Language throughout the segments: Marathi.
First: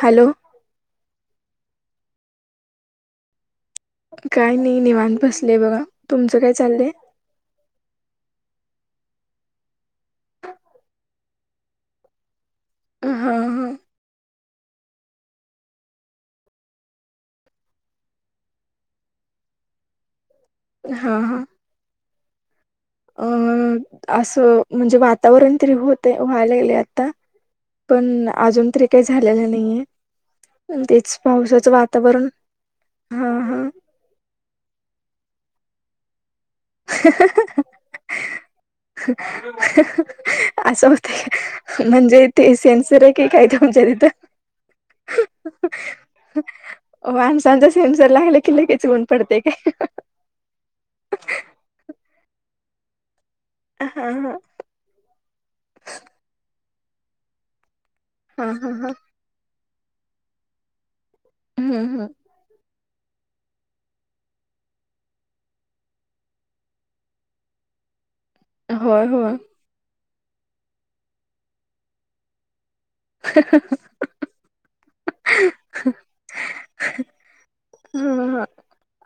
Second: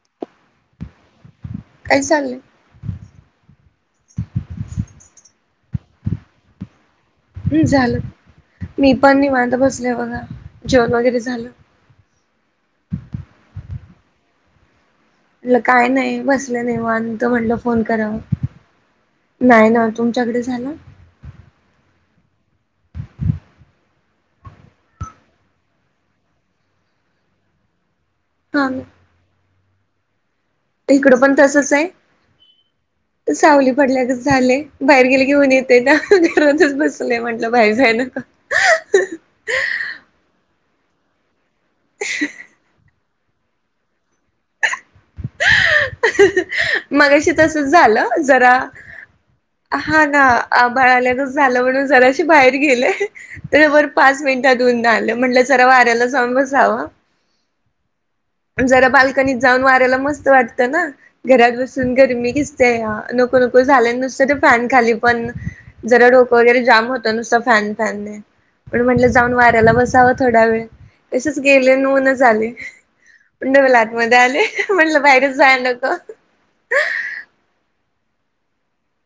हॅलो काय चागलं काय नाही निेवत बसलेय बघा तुमचं काय चाललंय झालं मी पण नि वाांता बसले बघा जवण वगैरे झालं हम हा हां म्ह काय नाही बसलं नाही मत म्हटलं फोन कराव नाही ना तुमच्याकडे झालं हां हां अं असं म्हणजे वातावरण तरी होत व्हायला गेले आता ह पण अजून तरी काही झालेलं नाहीये तेच इकडं पण पावसाचं तसच आहे. वातावरण हां हां सावली पडल्याच झालेय बाहेर गेले घेऊन येतय ना बसले म्हंटलं बाय जाय ना का असं होतय म्हणजे ते सेनसर आहे ते कायच म्हणच्या तिथं मगशी तस माणसांचा सेन्सर झालं लागला की जरा लगेच ऊन पडते काय हा ना आभळाल्या झालं म्हणून जरा बाहेर गेले तर वर हां पाच हां मिनिटात ऊन आलं म्हटलं जरा वाऱ्याला जाऊन बसाव. हां हां जरा हां बाल्कनीत जाऊन वाऱ्याला मस्त वाटत ना. घरात हम्म, बसून हम्म. गरमी कसतेय या. नको नको झालं नुसतं ते फॅन खाली पण जरा डोकं वगैरे जाम होत नुसत फॅन फॅनने. म्हणून होय म्हटलं होय जाऊन वाऱ्याला बसावं थोडा वेळ तसच गेले न ऊनच आले. डवल आतमध्येध्ये आले म्हटलं बाहेरच जाय नको. [unintelligible] ह ह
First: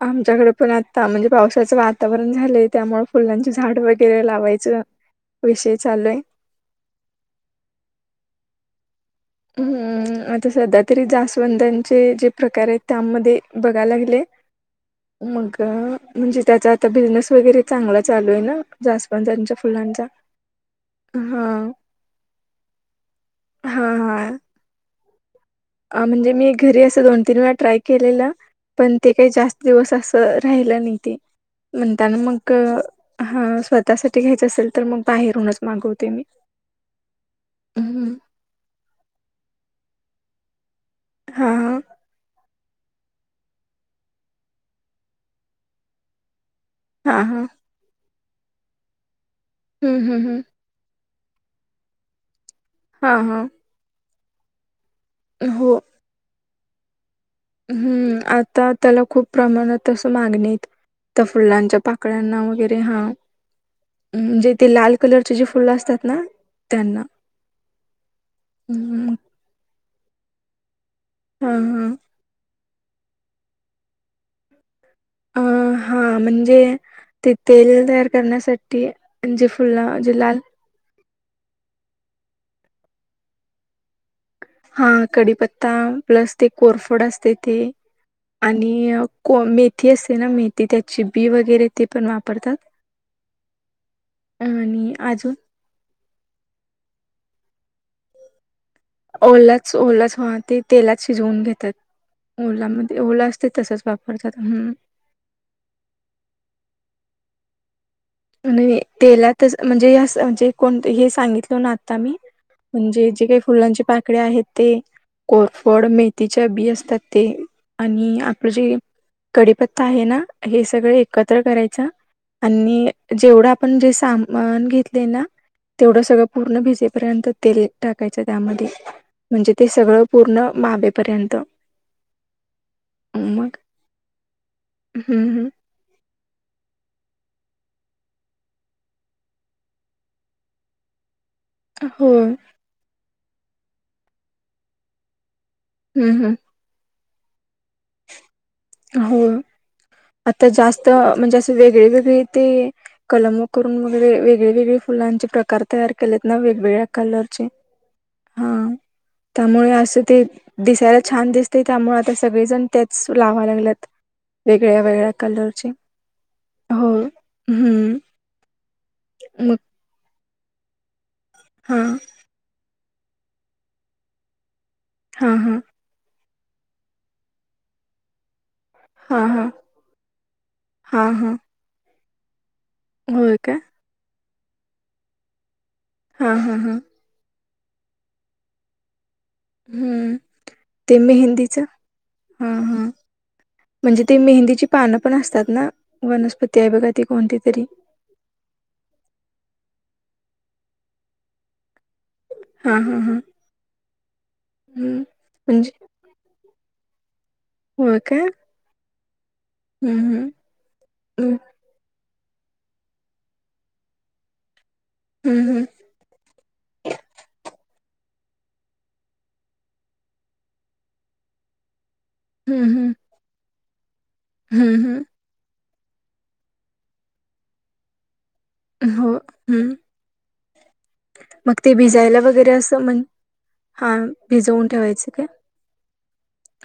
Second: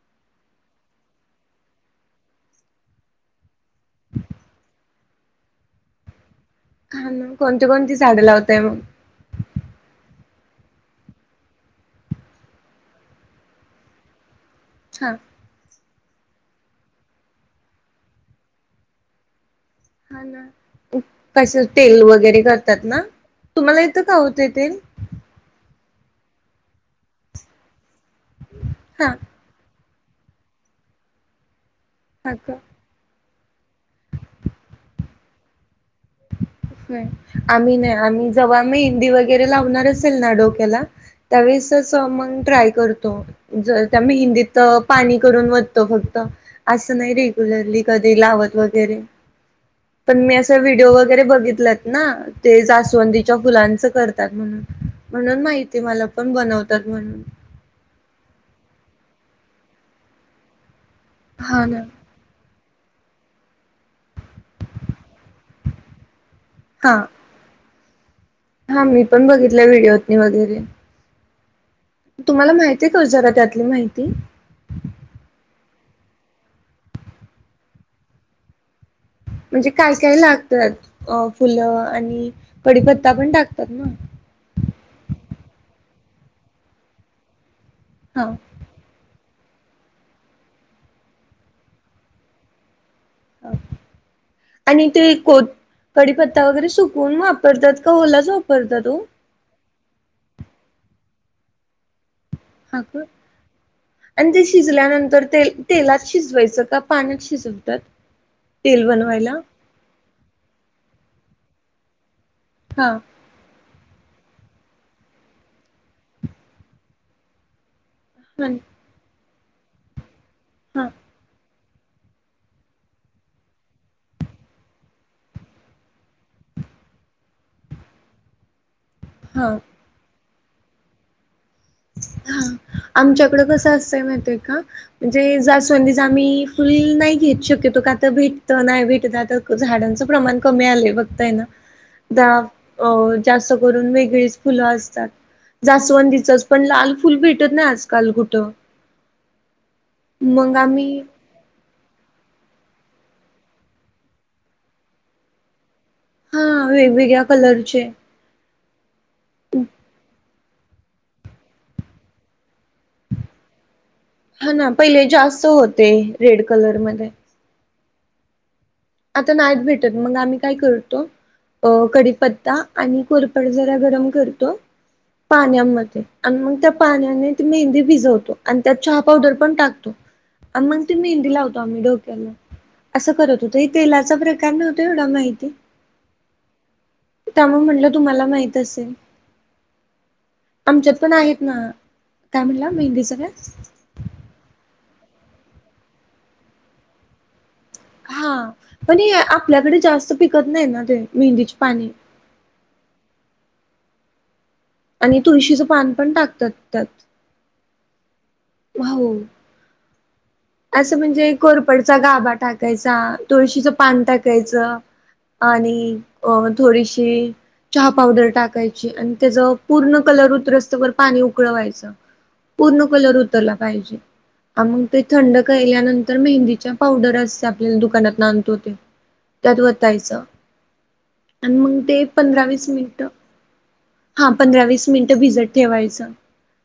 आमच्याकडे पण आता म्हणजे पावसाचं वातावरण झालंय त्यामुळे फुलां झाड वगैरे लावायचं विषय चालू आहे. हा ना कोणती कोणती झाड लावताय म. हम. आता सध्या तरी जासवंदांचे जे प्रकार आहेत त्यामध्ये बघायला लागले. हा मग. म्हणजे त्याचा आता बिझनेस वगैरे चांगला चालू आहे ना जास्वंदाच्या हा ना कस तेल वगैरे करतात ना, तुम्हाला येतो का हो? ते तेल. अ म्हणजे मी घरी असं दोन तीन वेळा ट्राय केलेलं पण हा ते काही जास्त दिवस अस राहिलं नाही ते म्हणताना हा मग का. हा स्वतःसाठी घ्यायचं असेल तर मग बाहेरहूनच माग होय, आम्ही नाही हा आम्ही जव्हा मेहंदी वगैरे लावणार असेल ना डोक्याला त्यावेळेस हा स मग ड्राय करतो जर त्या मेहंदीत पाणी करून वतो फक्त. असं नाही हां, हां. रेग्युलरली कधी लावत वगैरे हं, पण हं, मी हं. असं व्हिडिओ व वगैरे बघितलेत ना ते हां, जास्वंदीच्या हां. फुलांच करतात म्हणून. म्हणून माहिती मला पण बनवतात म्हणून. हम्म आता त्याला खूप प्रमाणात असं मागण्यायत. त्या हा फुलांच्या ना. पाकळ्यांना वगैरे हा, म्हजे ते लाल कलरचे जे फुलं असतात ना. हा. त्यांना. हा मी हं, पण बघितलय व्हिडिओतनी वगैरे. हा हा. तुम्हाला माहिती आहे काओ जरा त्यातली माहिती. अ हा म्हणजे ते तेल तयार करण्यासाठी जे म्हणजे काय फुलं काय जे लाल लागतात? अ फुलं आणि कपडीपत्ता पण टाकतात ना. हा कढीपत्ता प्लस ते कोरफोड असते ते हा आणि को मेथी असते ना मेथी त्याची बी वगैरे ते पण वापरतात. आणि ते कोथ कडीपत्ता वगैरे सुकवून वापरतात. का ओलाच वापरता ओ. ओलाच ओलाच हा ते तेलात शिजवून घेतात हा ओलामध्ये का ओला असते तस आणि ते शिजल्यानंतर ते तेलात शिजवायचं का पाण्यात शिज नाय तेलातच म्हणजे अस म्हणजे कोण ते हे सांगितलो ना आता मी. हा म्हणजे जे काही फुलांचे पान कळ्या आहेत ते कोरफड मेथीच्या बी असतात ते. आणि आपलं आणि जे कडीपत्ता आहे ना हे हा सगळे एकत्र कराय चा आणि जेवढं आपण जे सामान घेतलय ना. तेवढं सगळं पूर्ण भिजेपर्यंत तेल टाकायचं त्यामध्ये. हा म्हणजे ते सगळं पूर्ण मावेेपर्यंत. हा. आमच्याकड कसं असतंय माहितय का हम्म म्हणजे हम्म. जास्वंदीचं आम्ही फुल नाही घेत. शक्यतो का आता भेटत नाही भेटत तर झाडांचं प्रमाण कमी आलंय बघतय ना? हो अ जास्त करून वेगळीच फुलं असतात. हम्म हम्म जास्वंदीचच पण लाल फुल भेटत नाय आजकाल कुठं. हो. आता मग जास्त आम्ही म्हणजे असं वेग वेगवेेगळे ते कलम करून वगैरे वेगळे वेगळे फुलांचे प्रकार तयार केलेत ना वेगवेगळ्या कलरचे, हा त्यामुळे असं ते दिसायला छान दिसते, त्यामुळे आता सगळेजण त्याच लावा लागल्यात व हा ना पहिले जास्त होते रेड कलर हो मध्ये. हम्म. आता मग नाहीत भेटत मग आम्ही काय करतो अ हा कढीपत्ता आणि कोरपड जरा गरम करतो हा हा पाण्यामध्ये. आणि मग त्या पाण्याने ती मेहंदी भिजवतो. आणि त्यात चहा हा पावडर हा पण टाकतो आणि मग त हा मेहंदी हा लावतो आम्ही डोक्याला. होय काय? फूलाचा प्रकार नव्हतो एवढा माहिती. हा हा हा. त्यामुळ म्हटलं तुम्हाला माहित असेल? हम्म. आमच्यात ते पण आहेत ना मेहंदीच हा काय म्हणला हा मेहंदीचं काय म्हणजे ते मेहंदीची पानं पण असतात ना वनस्पती आहे बघा ती कोणती तरी? हा पण हे आपल्याकडे जास्त पिकत नाही ना ते मेहंदीचे पाने! हा हा हा. हम्म आणि तुळशीचं म्हणजे पान पण टाकतात त्यात. होय काय? होऊ! हम् हम्. असं म्हणजे कोरपडचा गाभा टाकायचा तुळशीचं पान टाकायचं. हम्म आणि अ थोडीशी चहा पावडर टाकायची आणि त्याचा पूर्ण कलर उतरस्त वर पाणी उकळवायचं. पूर्ण कलर उतरला पाहिजे. हम्म मग ते हम्म. थंड केल्यानंतर मेहंदीच्या पावडर असता आपल्या दुकानात आ णतो ते, हम्म हो त्यात हम्म वतायच आणि मग ते भिजायला पंधरा वगैरे वीस असं मिनिट म्हण हा पंधरा भिजवून वीस ठेवायचं मिनिट काय भिजत ठेवायचं.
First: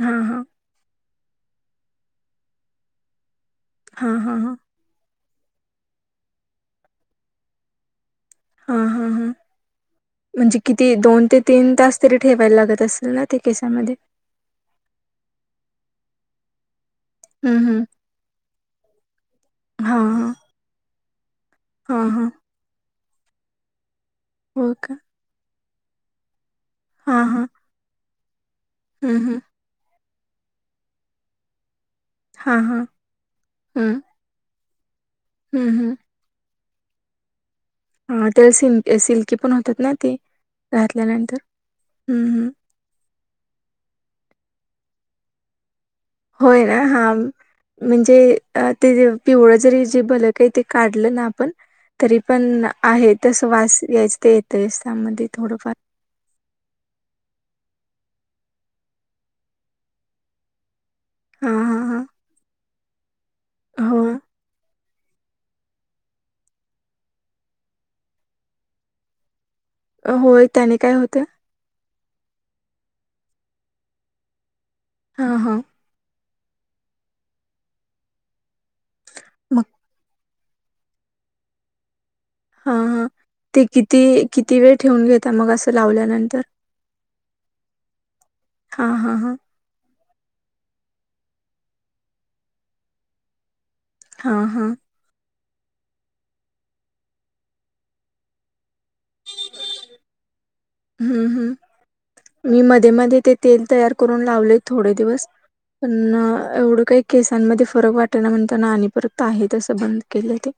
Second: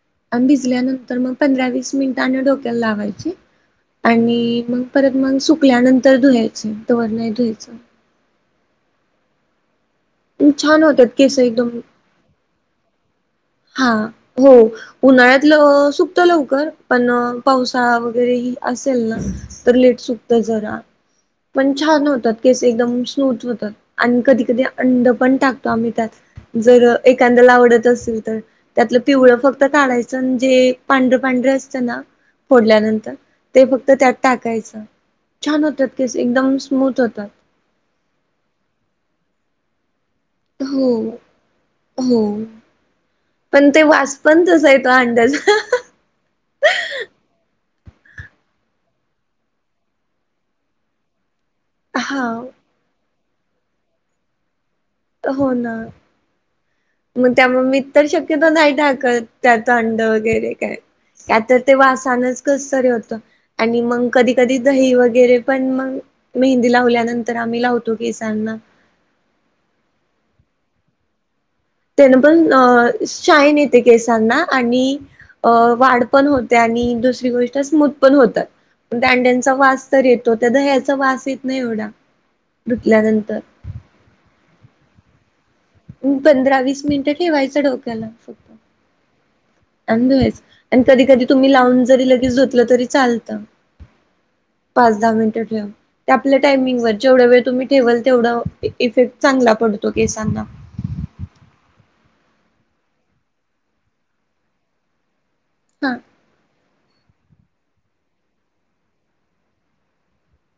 हा हा आणि भिजल्यानंतर तर मग पंधरा वस मिनिट डोक्याला लावायची, हा हा आणि हा मग परत मग सुकल्यानंतर धुवायचं तवर नाही धुवायचं. हा हा हा म्हणजे छान किती होतात दोन केस ते एकदम तीन तास तरी ठेवायला लागत असेल ना? ते हा केसामध्ये हो उन्हाळ्यातलं सुकत लवकर. पण हम्म हम्म पावसा वगैरे ह असेल ना तर हा लेट च हा सुक्त जरा. पण हा छान हा होतात केस एकदम स्मूथ होतात, आणि कधी कधी हो का अंड पण टाकतो आम्ही त्यात जर हा हा एखांद्याला आवडत असेल. तर त्यातलं हम्म पिवळं हम्म फक्त कााढायचं जे पांढरं पांढरं अस तं ना हा हा फोडल्यानंतर ते फक्त हम्म त्यात टाकायचं. छान हम्म होतात हम्म कस एकदम स्मूथ होतात. हा ते सिल् सिल्की पण होतात ना ती? हो हो हम्म पण ते वा पण तसा येतो अंडाचा होय ना हा म्हणजे ते पिवळं जरी जे भल काही ते काढलं ना आपण तरी हा पण आहे तस वास यायच ते येतच त्यामध्ये हो थोडंफार ना मग त्यामुळे मी तर शक्यतो नाही टाकत त्यात अंड वगैरे काय त्या हां तर ते हां हां वासानच कसतरी होत आणि हो मग कधी कधी दही वगैरे वगैरे पण मग मेहंदी लावल्यानंतर आम्ही लावतो केसांना अ, होय त्याने काय होत त्यान पण शाईन येते केसांना आणि हां हां वाढ पण होते आणि दुसरी गोष्ट स्मूथ पण होतात दांड्यांचा मग वास तर तो त्या ह्याचा वास येत नाही एवढा हा हा धुतल्यानंतर. ते किती किती वेळ ठेवून घेता मग अस पंधरा वीस मिनिटं ठेवायचं डोक्याला फक्त हां हां हां अन् धुवायचं आणि कधी कधी तुम्ही लावून जरी लगेच धूतलं तरी चालतं हां हां पाच दहा मिनट आपल्या टायमिंग वर जेवढा वेळ तुम्ही ठेवाल तेवढा इफेक्ट चांगला पडतो केसांना हम्म हम्म मी मध्ये मध्ये ते तेल तयार करून लावले थोडे दिवस हा पन एवढ काही केसांमध्ये फरक वाटाना म्हण त्यांना आणि परत आहे असं बंद केलं ते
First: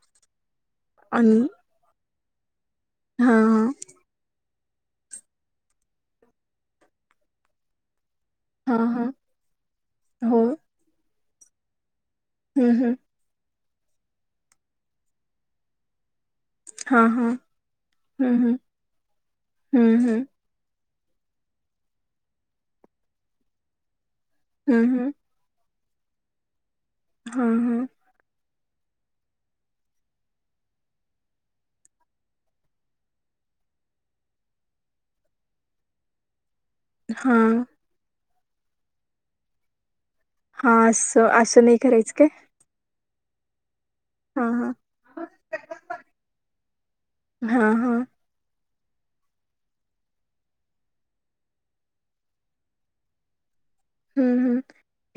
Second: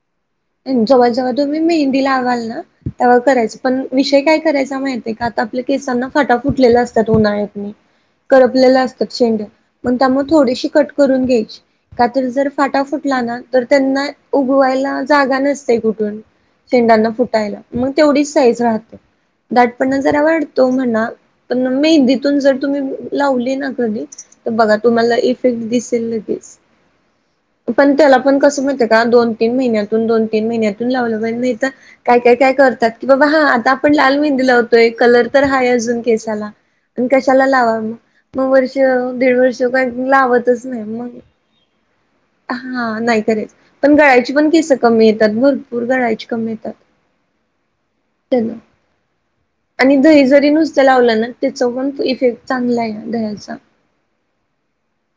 जेव्हा जेव्हा आणि तुम्ही मेहंदी लावाल ना तेव्हा हां करायच हां पण विषय काय करायचा मा का आता आपल्या केसांना फाटा फुटलेला असतात उन्हाळ्यातनी करपलेलं हां, हां. असतात शेंड मण त्यामुळे हो. थोडीशी कट करून घ्यायची का तर जर हं, फाटा हं. फुटला ना तर त्यांना उगवायला जागा नसते कुठून हां, शेंडांना हां. फुटायला मग तेवढीच हं, हं. साईज राहते हं, दाटपण हं. जरा वाढतो म्हणा प मेहंदतून जर तुम् लाली कधी तर बघा हं, हं. तुम्हाला इे दि हां, हां. पण त्याला पण कस का दोन तीन महि दोन तीन महिन्यातून लावलं पाहिजे नाही तर काय काय काय करतात की बाबा हा आता आपण लाल मेंदी लावतोय कलर तर हा अजून केसाला आणि कशाला हां. लावा मग मग वर्ष दीड वर्ष काय लावतच हां, नाही मग असं असं नाही करायचं काय? हा नाही खरेच पण गळ्याची पण हां, केस हां. कमी येतात भरपूर घडायची कमी येतात हां, हां. चल आणि दही जरी नुसत लावलं ना त्याच पण इफेक्ट चांगला आहे ना दह्याचा हम् हम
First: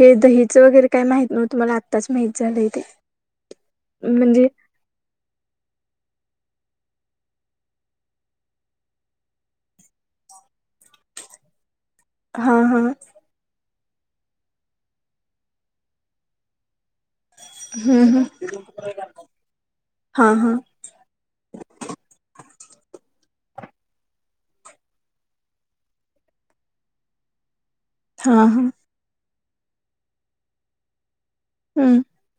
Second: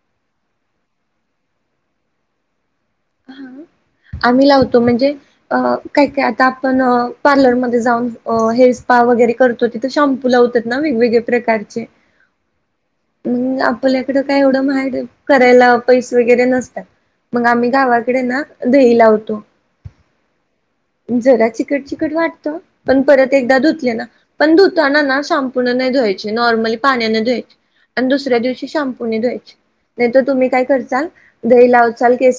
हे दहीचं वगैरे काय माहत नव्ह तुम्हाला आत्ताच माहित झालंय ते हा आम्ही म्हणजे लावतो म्हणजे अ काय काय आता आपण पार्लरमध्येध्ये जाऊन हेर स्पा वगैरे करतो तथ शॅम्पू वेगवेगळ्या प्रकारचे हा हा आपल्याकडं काय एवढं माहेर करायला पैसे वगैरे नसतात मग आम्ही हं, गावाकडे हं. ना दही लावतो हां, हां. जरा चिकट चिकट वाटत पण परत एकदा धुतले ना पण धुताना ना संपूर्ण नाही धुवायचे नॉर्मली पाण्याने धुवायचे आणि दुसऱ्या हां, हां. दिवशी शॅम्पूनेे धवाय नाही तरर तुम्ही काय करल दही हं. लावचाल के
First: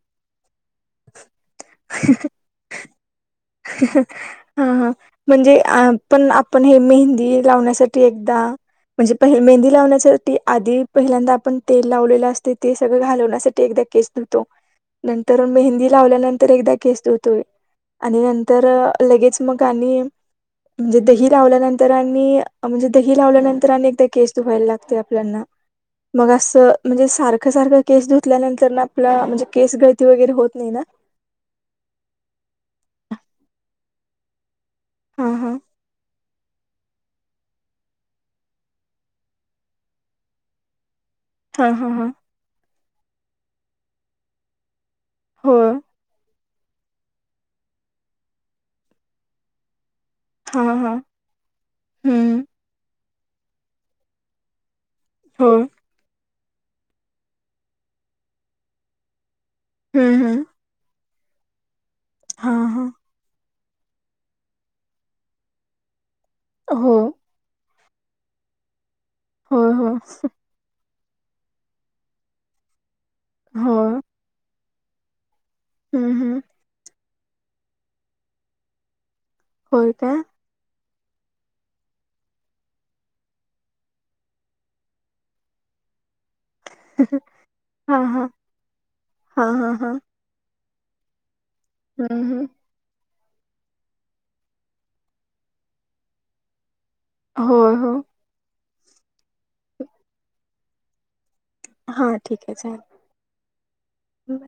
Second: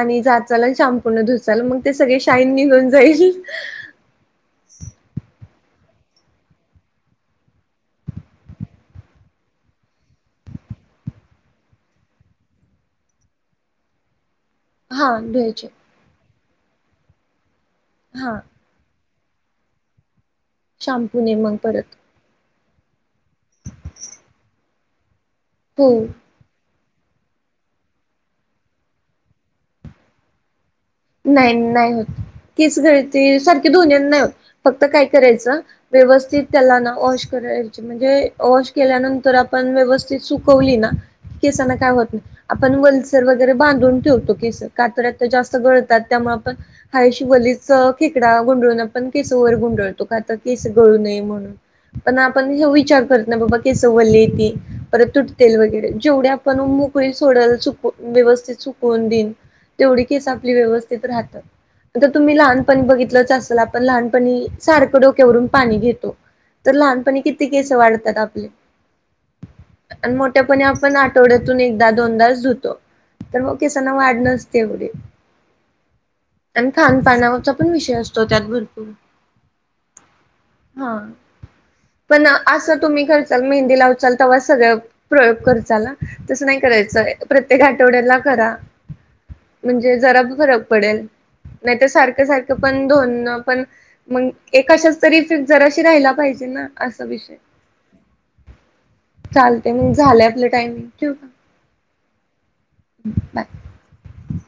आणिचाल आणि शमपूर्ण धुचाल मग ते सगळे शाईन निघऊन जाईल हा हा म्हणजे पण आपण हे मेहंदी लावण्यासाठी एकदा म्हणजे प मेहंदी लावण्यासाठी आधी पहिल्यांदा आपण तेल लावलेलं असते ते सगळं घालवण्यासाठी एकदा केस हा नंतर धुवायचे मेहंदी लावल्यानंतर एकदा केसतोय आणि हा लगेच मग आणि म्हणजे दही शॅम्पूने मग लावल्यानंतर परत आणि म्हणजे दही लावल्यानंतर अनेकदा केस दधुवायला लागते आपल्याना हो मग असं म्हणजे सारखं सारखं केस धुतल्यानंतर आपला म्हणजे केस गळती वगैरे होत नाही ना नाही नाही होत तेीच गळते सारखे दोन नाही होत फक्त काय हा हा करायचं व्यवस्थित त्याला ना वॉश करायचे म्हणजे वॉश केल्यानंतर आपण व्यवस्थित सुकवली ना हा केसांना हा काय हा होत नाही आपण वल्सर वगैरे बांधून ठेवतो केस कातऱ्यात हो जास्त गळत त्यामुळे आपण काा शिवलीच खेकडा गुंडळून आपण केसोवर गुंडळत त आता हा केस हा गळू नये म्हणून पण हम्म आपण विचार करत ना बाबा केस वले ती परत हो तुटतेल वगैरे जेवढे आपण मोकळी सोड चक व्यवस्थित चकवून देईन तेवढी हम्म केस हम्म आपली व्यवस्थित राहतात आ तुम्ही हा लहानपण हा बघितलंच असेल पण लहानपणी सारखं डोक्यावरून पाणी घेतो तर हो लहानपणी किती केस वाढत होय होय मोठ्याप आपण आठवड्यातून एकदा दोनदाच धुतो तर मग केसांना होय वाढ नसते एवढी हम्म हम्म आणि खानपानावरचा पण विषय असतो त्यात भरपूर होय का हा पण असं तुम्ही करचाल मेहंदी लावचाल तेव्हा सगळ प्रयोग कर ल तसं नाही करायचं प्रत्येक हा आठवड्याला हा करा हा हा हा म्हणजे जरा फरक ल नाही सारख हम्म हम्म सार पण पण मग एकाशाच तरी जराशी राहाला पाहिजे ना असा विषय होय हो चालते मग झालं आपलं टायमिंग ठेव का हा ठीक आहेच बाय आहे